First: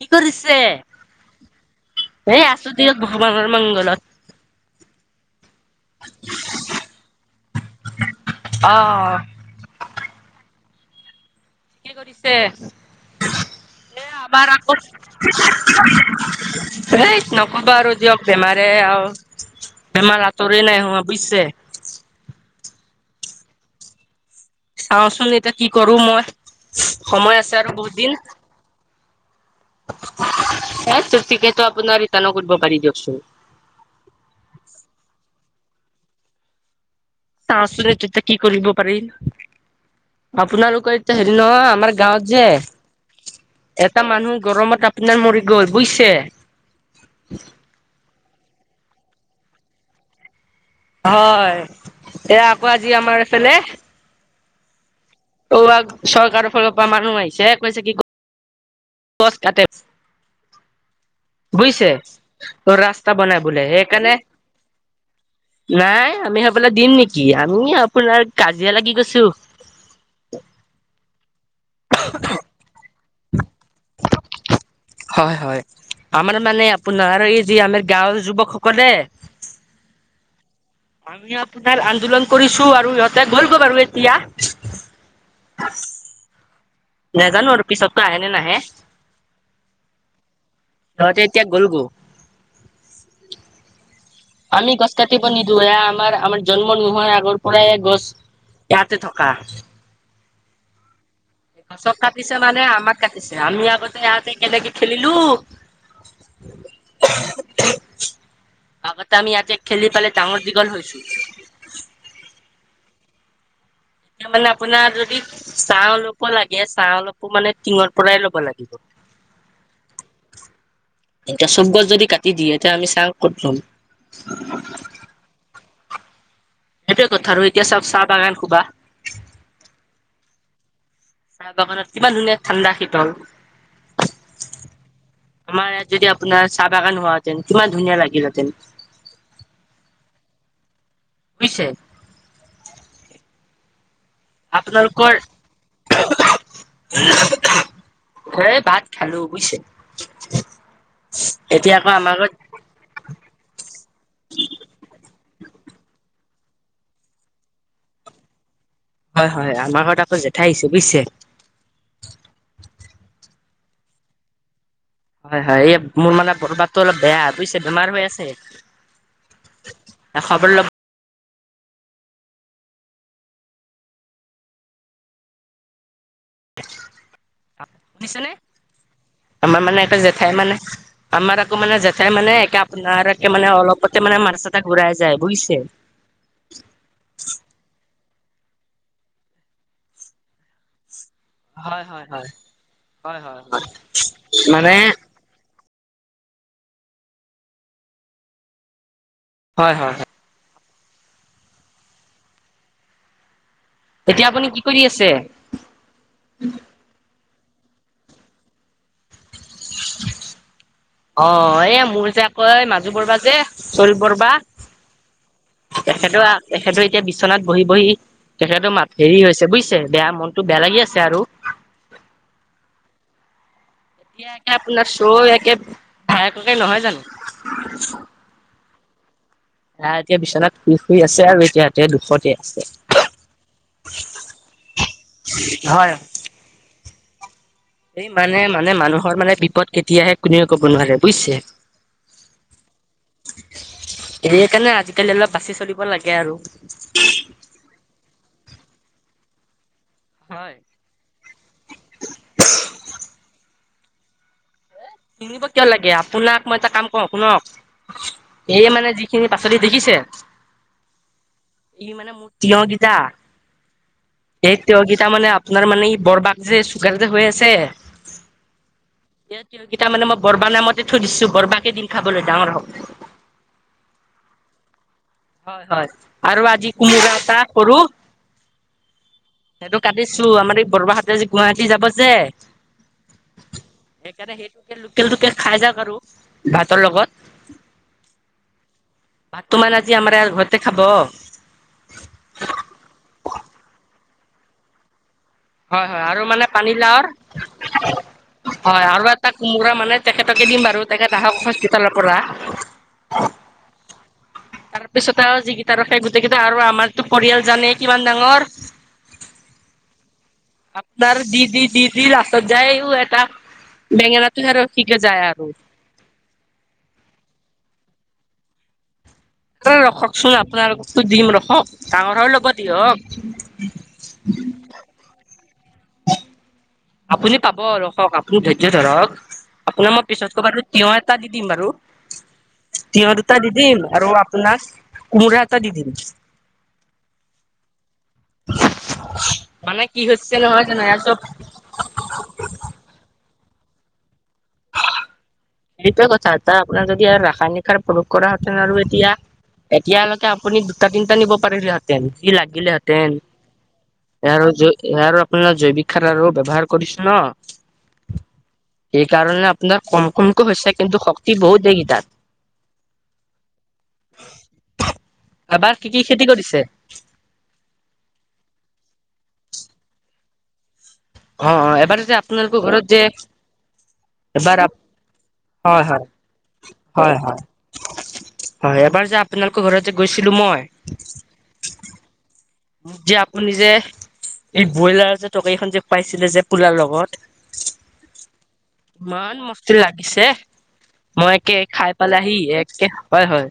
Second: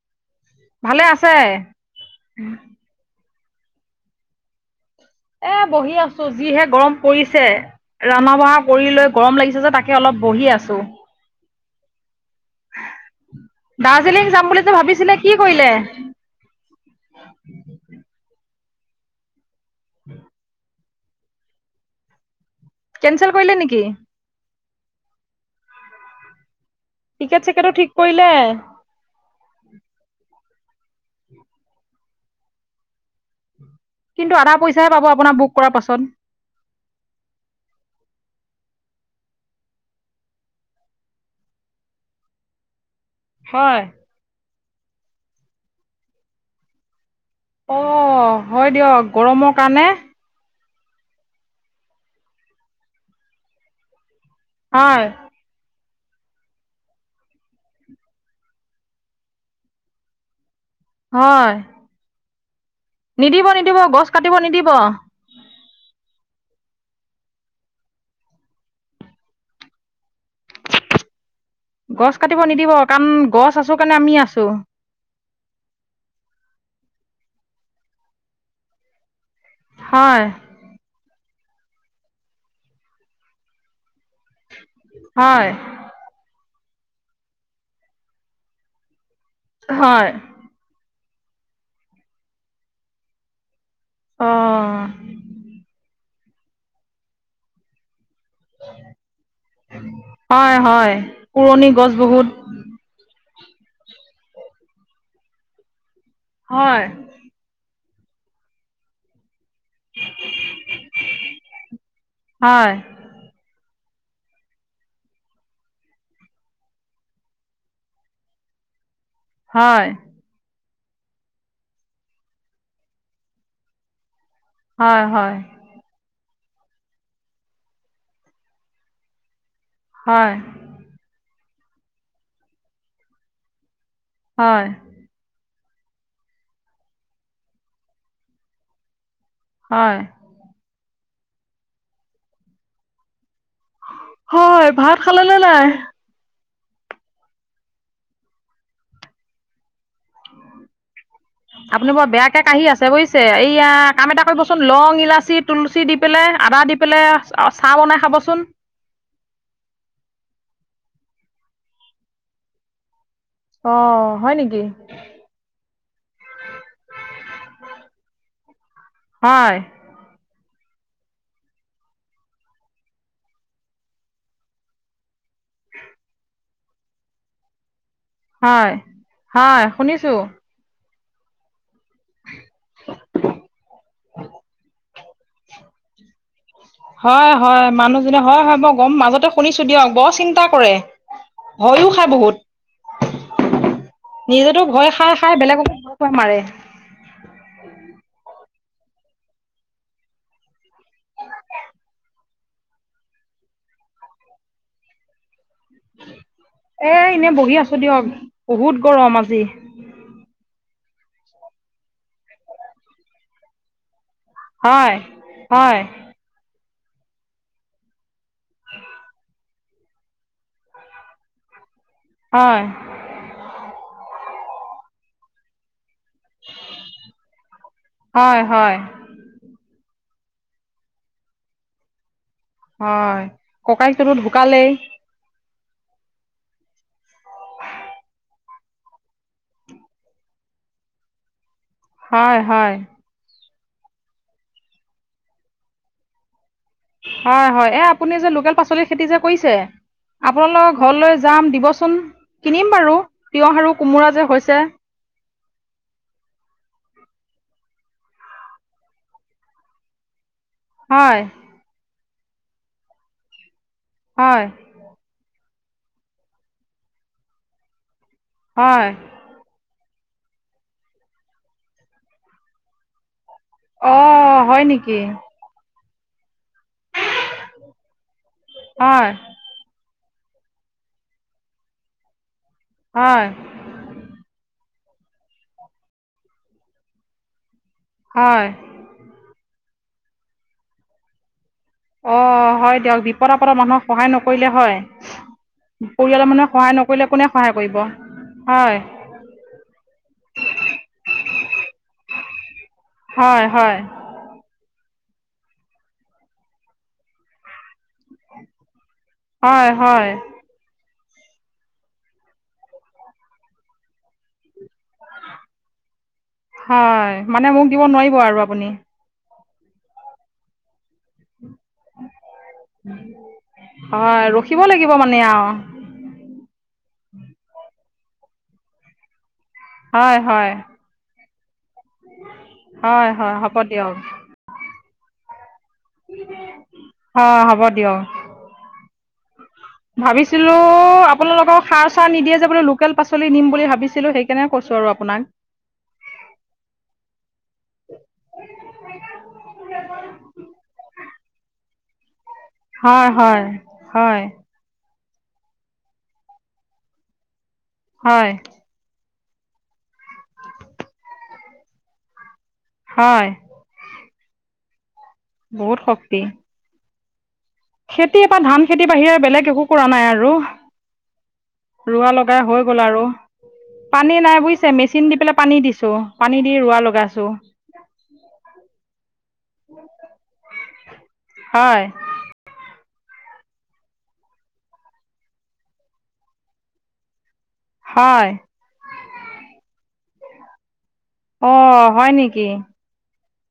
কি কৰিছে? ভালে আছে এ, আছোঁ দিয়ক ভগৱানৰ মংগলত। এ, বহি আছোঁ, যিহে গৰম পৰিছে, ৰন্ধা বঢ়া কৰি লৈ অ', গৰম লাগিছে যে তাকে কে অলপ বহি আছোঁ। কি কৰিছে? এ, দাৰ্জিলিং যাম আবাৰ বুলি যে আকৌ ভাবিছিলে কি কৰিলে এ, নক'বা আৰু দিয়ক, বেমাৰে আৰু বেমাৰ আঁতৰে নাই হোৱা বুজিছে? কেনচেল কৰিলে নেকি? চাওঁচোন এতিয়া কি কৰোঁ মই, সময় টিকেট আছে চিকেটো আৰু ঠিক বহুত দিন। কৰিলে এ, টু টিকেটতো আপোনাৰ ৰিটাৰ্ণো কৰিব পাৰি দিয়কচোন। কিন্তু আধা পইচাহে পাব আপোনাৰ বুক কৰাৰ পাছত। চাওচোন তে এতিয়া কি কৰিব পাৰি। আপোনালোকৰ এতিয়া হেৰি নহয়, আমাৰ গাঁৱত যে হয় এটা মানুহ গৰমত আপোনাৰ মৰি গ'ল বুজিছে? অ' হয় দিয়ক, গৰমৰ কাৰণে হয়, এয়া আকৌ আজি আমাৰ এইফালে হয়। চৰকাৰৰ ফালৰপৰা মানুহ আহিছে, কৈছে কি গছ কাটে। হয় বুজিছে? ৰাস্তা বনাই নিদিব বোলে নিদিব গছ সেইকাৰণে কাটিব নিদিব নাই, আমি সেইফালে, দিম নেকি? আমি আপোনাৰ, কাজিয়া লাগি গৈছোঁ! [inaudible] গছ কাটিব নিদি? কাৰণ, গছ আছোঁ কাৰণে, আমি আছোঁ হয়! হয়! আমাৰ মানে, আপোনাৰ এই যি, আমাৰ গাঁৱৰ যুৱকসকলে হয়! আমি আপোনাৰ, আন্দোলন কৰিছোঁ আৰু ইহঁতে গ'লগে বাৰু এতিয়া। হয়! নাজানোঁ আৰু পিছততো আহে নে নাহে! হয়! সিহঁতে এতিয়া, গ'লগৈ। অ'! আমি গছ কাটিব নিদিওঁ! এ, আমাৰ, আমাৰ জন্ম নোহোৱাৰ আগৰ পৰাই, গছ ইয়াতে থকা। হয়! হয়! পুৰণি গছ গছত বহুত কাটিছে মানে, আমাক কাটিছে! আমি আগতে, ইয়াতে কেনেকে খেলিলোঁ। হয়! [unintelligible] আগতে আমি, ইয়াতে খেলি পিলে ডাঙৰ-দীঘল হৈছোঁ। [inaudible] হয়! এতিয়া মানে, আপোনাৰ যদি, চাহ অলপো লাগে, চাহ অলপো মানে, টিঙৰ পৰাই ল'ব লাগে। [inaudible] হয়! এতিয়া, চব গছ যদি কাটি দিয়ে। এতিয়া আমি, চাঁ ক'ত ল'ম? হয়! হয়! সেইটোৱে কথা আৰু এতিয়া চাওঁক, চাহ বাগান সোপা। হয়! চাহ বাগানত, কিমান ধুনীয়া! ঠাণ্ডা-শীতল। হয়! আমাৰ ইয়াত যদি, আপোনাৰ চাহ বাগান হোৱাহেঁতেন, কিমান ধুনীয়া লাগিলহেঁতেন! হয়! [unintelligible] বুজিছে? হয়! ভাত আপোনালোকৰ খালেনে নাই? [unintelligible] এই, ভাত খালোঁ বুজিছে! এতিয়া আকৌ আপুনি বৰ আমাৰ ঘৰত বেয়াকে কাঁহি আছে? আছে, বুজিছে। এইয়া, কাম এটা কৰিবচোন? লং ইলাচী, তুলসী দি পেলাই, আদা দি পেলাই অ'! চাহ বনাই খাবচোন? হয়, হয়। আমাৰ ঘৰত আকৌ, জেঠাই আহিছে, বুজিছে! অ'! হয় নেকি? হয়, হয়। এই, মোৰ মানে, গাটো অলপ বেয়া, বুজিছে! বেমাৰ হৈ আছে। হয় এ, খবৰ ল'ব শুনিছেনে? হয় আমাৰ হয় মানে, এটা শুনিছো জেঠাই মানে, আমাৰ আকৌ মানে, জেঠাই মানে, একে আপোনাৰে মানে, অলপতে মানে, মাথা-চাথা এটা ঘূৰাই যায়, বুজিছে! [inaudible] হয, হয়, মানুহজনী। হয়, হয়, মই গম, মাজতে শুনিছোঁ দিয়ক! বৰ চিন্তা কৰে! হয়, ভয়ো হয়, খাই হয়, বহুত হয়, হয়, হয়। নিজেতো মানে, [unintelligible] হয়, হয়, হয়। তেতিয়া আপুনি কি কৰি আছে? এই, এনে বহি আছোঁ দিয়ক, বহুত গৰম আজি! অ'! এই, মোৰ যে, আকৌ মাজু [unintelligible] হয়! হয়! তেখেতৰ তেখেতৰ এতিয়া বি্বনাত বহি বহি তেখেতৰ মাত হেৰি হৈছে বুজিছে বেয়া মনতটো বেয়া লাগি আছে আৰু হয় ইয়াকে আপোনাৰ শ্ব' ইাকে ভায়ককে নহয় জানো হয় হয় আহ এতিয়া বি্বনাত শু শুৰি আছে আৰু এতিয়া ইাতে দুশতে হয় ককাইক ততো ঢুকালেই হয় উ এই মানে মানে মানুহৰ মানে বিপদ কেতিয়াহে কোনেে কব নোৱাৰে বুজিছে হয় হয় সয় কাৰণে আজিকালি অলপ বাচি চলিব লাগে আৰু হয় হয় এ আপুনি যে লোকেল পাচলি খেতি যে কৰিছে হয়। আপোনালোকৰ ঘৰলৈ যাম দিবচোন কিনিম বাৰু তিঁয়ঁহ আৰু কোমোৰা যে হৈছে কিনিব কিয় লাগে আপোনাক মই এটা কাম কৰ শুনক সে মানে যিখিনি পাচলি দেখিছে হয় ই মানে মূ্তয়োগিতা হয় এক তেওঁকেইটা মানে আপোনাৰ মানে এই বৰবাগ যে চুগাৰ যে হৈ আছে হয় সকেইটা মানে মই বৰবা নামতে থৈ দিছো বৰবাকে দিন খাবলৈ ডাঙৰ হওক অঁ হয় নেকি হয় হয় আৰু আজি কুমো এটা কৰো হয় সেইটো কাটিছো আমাৰ এই বৰবাহতে গুৱাহাটী যাব যে হয় সেইকাৰণে সেইটোকে লোকেল লোকেল খাই যাক আৰু ভাতৰ লগত হয় ভাত ত মান আজি আমাৰ ঘৰতে খাব অ হয় দিয়ক বিপদ আপদৰ মানুহক সহায় নকৰিলে হয় হয় হয় আৰু পৰিয়ালৰ মানে মানুহে সহায় পানীলাওৰ নকৰিলে কোনে সহায় কৰিব হয় তাক কোমোৰা মানে তেখেতকে দিম বাৰু তেখেত আহক হস্পিিতালৰ পৰা হয় হয় তাৰপিছত আৰু যিকিটা ৰখে গোটেই কেইটা আৰু আমাৰতো পৰিয়াল জানে কিমান ডাঙৰ হয় হয় আপোনাৰ দিদি দিদি লাষ্টত যায়ও এটা বেঙেনাটোোহেৰ শিকে যায় আৰু হয়, মানে মোক দিব নোৱাৰিব আৰু আপুনি। ৰখকচোন আপোনাৰো দিম ৰখক ডাঙৰৰ হৈ লব দিয়ক। হয়, ৰখিব লাগিব মানে আৰু আপুনি পাবক আপুনি ধৈৰ্য ধৰক আপোনাক মই হয় পিছতকৈ হয় বাৰু তি এটা দি দিম বাৰু। হয় তিঁয়ঁৰ হয় দুটা দি হ'ব দিম দিয়ক আৰু আপোনাৰ কোমোৰা এটা দি দিম। অ' হ'ব দিয়ক। মানে কি হছিল ভাবিছিলোঁ হয় নাই আৰু চব আপোনালোকৰ সাৰ চাৰ নিদিয়ে যে বো লোকেল পাচলি নিম বুলি ভাবিছিলোঁ সেইকাৰণে কৈো আৰু আপোনাক। সেইটোৱে কথা এটা আপোনাৰ যদি আৰু ৰাসায়নিক সাৰ প্ৰয়োগ কৰা হেতেন আৰু এতিয়া এতিয়ালৈকে আপুনি দুটা তিনিটা নিব পাৰিলেহাত। তেন কি হয় লাগিলেহেঁতেন হয় হয় সাৰ য সয়াৰ জৈৱিক খাৰ ৰ ব্যৱাৰ কৰিছো ন'। হয়। সেইকাৰণে আপোনাৰ কম কমকৈ হৈছে কিন্তু শক্তি বহুত দেগী তাত। হয়। বহুত এবাৰ কি-কি শক্তি খেতি কৰিছে? খেতি এ বা ধান খেতিৰ বাহিৰে বেলেগ একো কৰা নাই আৰু। অ অ এবাৰ ৰোৱা যে লগা আপোনালোকৰ হৈ ঘৰত গ'ল যে আৰু। পানী নাই এবাৰ বুজিছে মেচিন দি পেলাই পানী হয় দিছো হয় পানী দি ৰোৱা হয় লগাইছো। হয় হয়, এবাৰ যে আপোনালোকৰ ঘৰতে গৈছিলো মই হয়। যে আপুনি যে এই ব্ৰইলাৰ যে তৰকাৰী এখন যে খুৱাইছিলে যে পোলাৰ লগত। হয়। ইমান মস্তি লাগিছে, মই অ একে খাই হয় পেলাইহি নেকি একে হয়-হয়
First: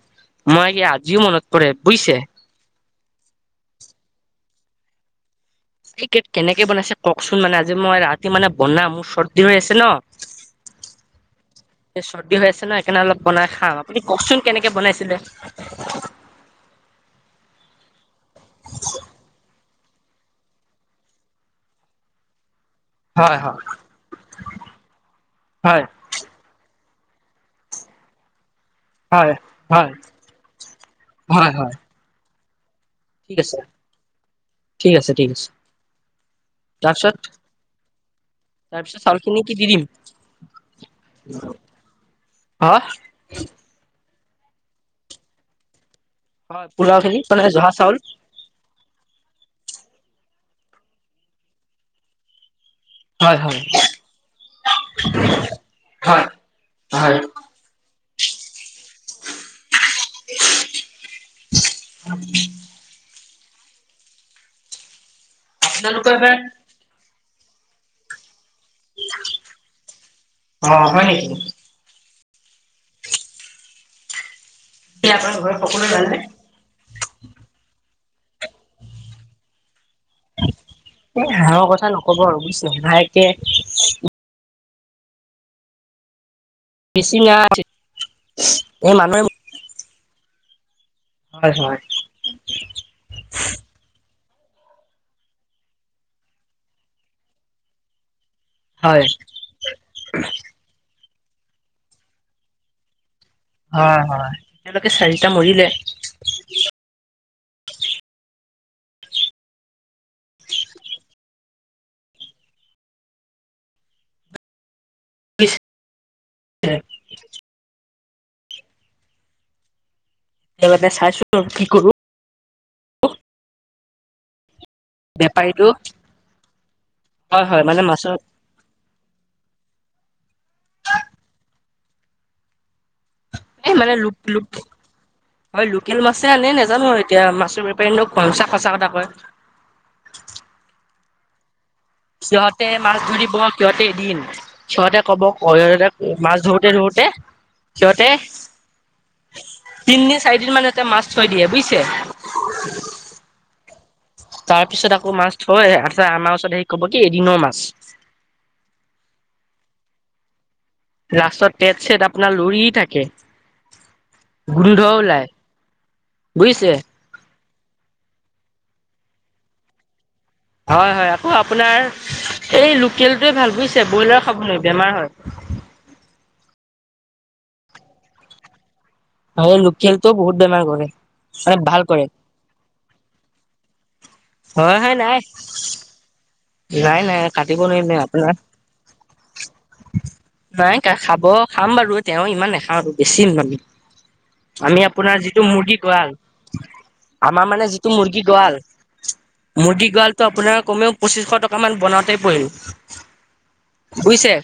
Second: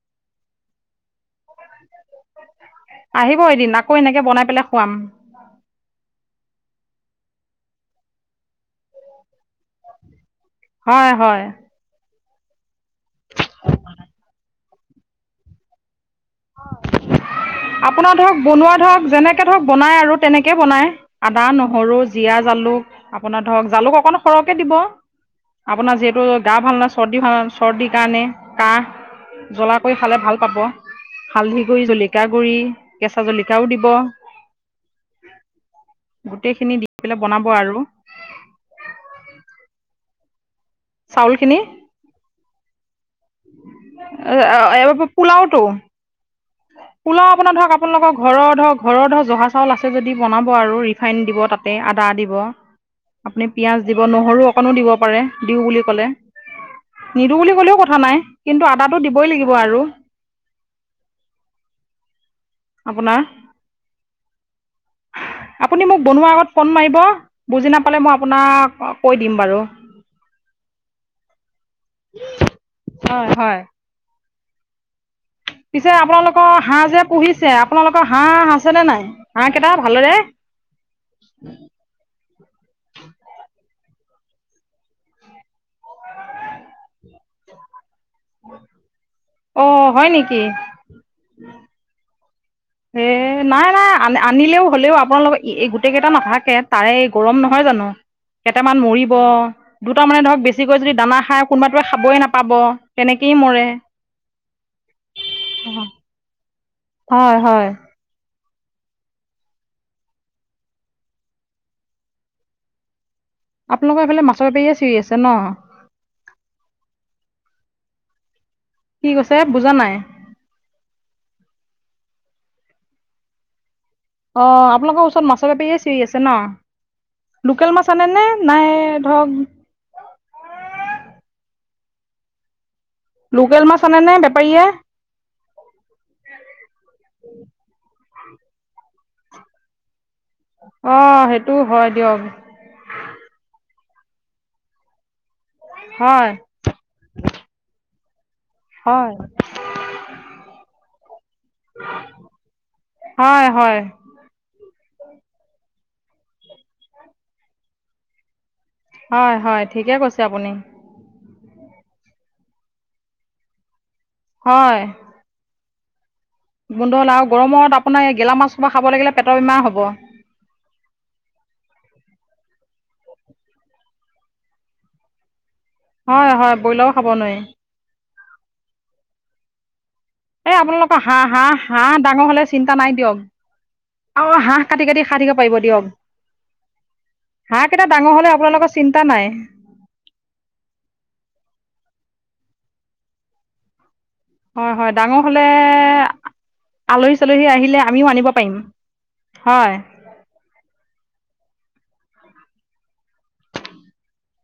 মই কি আজিও মনত পৰে বুজিছে। আহিব এদিন আকৌ এনেকে বনাই পেলাই খুৱাম। এই কেক কেনেকে বনাইছে কওকচোন মানে আজি মই ৰাতি মানে বনাম মোৰ চৰ্দিৰ হৈ আছে ন'। হয়-হয়। এই চৰ্দি হৈ আছে ন' সেইকাৰণে অলপ বনাই খাম আপুনি কওকচোন কেনেকে বনাইছিলে? [unintelligible] আপোনাৰ ধৰক বনোৱা ধৰক যেনেকে ধৰক বনায় আৰু তেনেকে বনায়। আদা, নহৰু, জীয়া, জালুক হয় আপোনাৰ হয় ধৰক জালুক অকমান সৰহকে দিব, হয় আপোনাৰ যি হেটো গা ভাল নাই চৰ্দি ভাল চৰ্দিৰ কাৰণে হয় কাহ জ্বলা হয় কৰি খালে ভাল পাব। হয় হালধি হয় গুড়ি, জলিক গুড়ি, কেঁচা ঠিক আছে জলকিয়াও দিব। ঠিক আছে ঠিক আছে গোটেইখিনি দি তাৰপিছত পেলাই বনাব আৰু। তাৰপিছত চাউল খিনি কি দি দিম? চাউলখিনি হা? এইবাৰ পোলাওতটো হয় খিনি পোলাও মানে আপোনাৰ জহা ধৰক চাউল আপোনালোকৰ ঘৰৰ ধৰক ঘৰৰ ধৰক জহা চাউল আছে যদি বনাব আৰু ৰিফাইন দিব তাতে আদা দিব। হয় আপুনি হয় পিয়াজ দিব নহৰু অকনো দিব পাৰে দিও বুলি ক'লে। হয় হয়। নিদো বুলি ক'লেও কথা নাই কিন্তু আদাটো দিবই লাগিব আৰু। [unintelligible] আপোনাৰ আপুনি মোক আপোনালোকৰ বনোৱা এবাৰ আগত ফোন মাৰিব। বুজি নাপালে মই আপোনাক কৈ দিম বাৰু। অ হয় নেকি হয়-হয়। কি ঘৰ পিছে আপোনালোকৰ হাঁহ যে পুহিছে আপোনালোকৰ হাঁহ আছেনে নাই হাঁহ কেইটা ভালেৰে? হাঁহ কথা নকব আৰু বুজিছ হাঁহ অকে বেছি নাই এই মানুহে অ, হয় নেকি? হয়-হয়। নাই-নাই আ আনিলেও হ'লেও আপোনালোকক এই গোটেই কেইটা নাথাকে তাৰে গৰম নহয় জানো। কেইটামান হয় মৰিব, দুটা মানে ধৰক বেছিকৈ যদি দানা খাই কোনোবা তোৱে খাবয়ে নাপাব। তেনেকেই মৰে। হয়-হয়, এতিয়ালোকে চাৰিটা মৰিলে। হয়-হয়। আপোনালোকৰ এইফালে মাছৰ বেপাৰীয়ে চিঞৰি আছে ন', হয় [unintelligible] কি কৈছে বুজা নাই? এবতে চাইছোন আৰু কি কৰো। অ, আপোনালোকৰ ওচৰত মাছৰ বেপাৰীটো বেপাৰীয়ে চিঞৰি আছে ন' হয় হয় লোকেল মানে মাছ আনে মাছৰ নে? নাই ধৰক, লোকেল এই মাছ মানে আনে নে লোক লোক বেপাৰীয়ে। হয় লোকেল মাছে আনে নাজানোঁ আৰু এতিয়া মাছৰ বেপাৰীনো কোনচা সঁচা কটা কয়। অ', সেইটো হয় দিয়ক। সতে মাছ ধৰিব সিহঁতে এদিন সিহঁতে কব [unintelligible] সিহঁতে হয় মাছ ধৰি তে ৰওঁতে সিহঁতে হয়। তিদিন চাৰিদিন মানহ মাছ থৈ দিয়ে বুজিচা। হয়, হয়। তাৰপিছত আকৌ মাছ থয় তপাছত আমাৰ ওচৰত হেৰি ক'ব কি এদিনৰ মাছ। হয়, হয় ঠিকে কৈছে আপুনি। ৰাস্তাত তেট ছেট আপোনাৰ লৰি থাকে গোন্ধ ওলাই। বুজিছে গোন্ধ ওলাই আৰু গৰমত আপোনাৰ এই গেলা মাছসো খাব লাগিলে বেমাৰ হ'ব। হয়, হয় আকৌ আপোনাৰ এই লোকেলটোৱে ভাল বুজিছে ব্ৰইলাৰ খাবলৈৱাৰি বেমাৰ হয়। হয়, হয় ব্ৰইলাৰো খাব নোৱাৰি। হল। খেলতো বহুত। এই বেমাৰ কৰে আপোনালোকৰ হাঁহ, হাঁহ, মানে ভাল হাঁহ কৰে ডাঙৰ হ'লে। চিন্তা নাই দিয়ক আৰু হাঁহ হয় কাটি হয় কাটি নাই খাই থাকিব পাৰিব দিয়ক। নাই নাই কাটিব হাঁহ এটা নোৱাৰিম ডাঙৰ আপোনাৰ হ'লে আপোনালোকৰ চিন্তা নাই। নাই খাব খাম বাৰু তেওঁ ইমান নাখাওঁ আৰু বেছি [unintelligible] হয় আমি হয় ডাঙৰ আপোনাৰ যিটো হ'লে মুৰ্গী গোৱাল আলহী চালহী আমাৰ মানে আহিলে যিটো আমিও মুৰ্গী আনিব পাৰিম গৰাাল হয় মুৰ্গী গড়াল ত আপোনাৰ কমেও পঁচিশ টকা মান বনাওঁতেই পৰিল বুজিছে।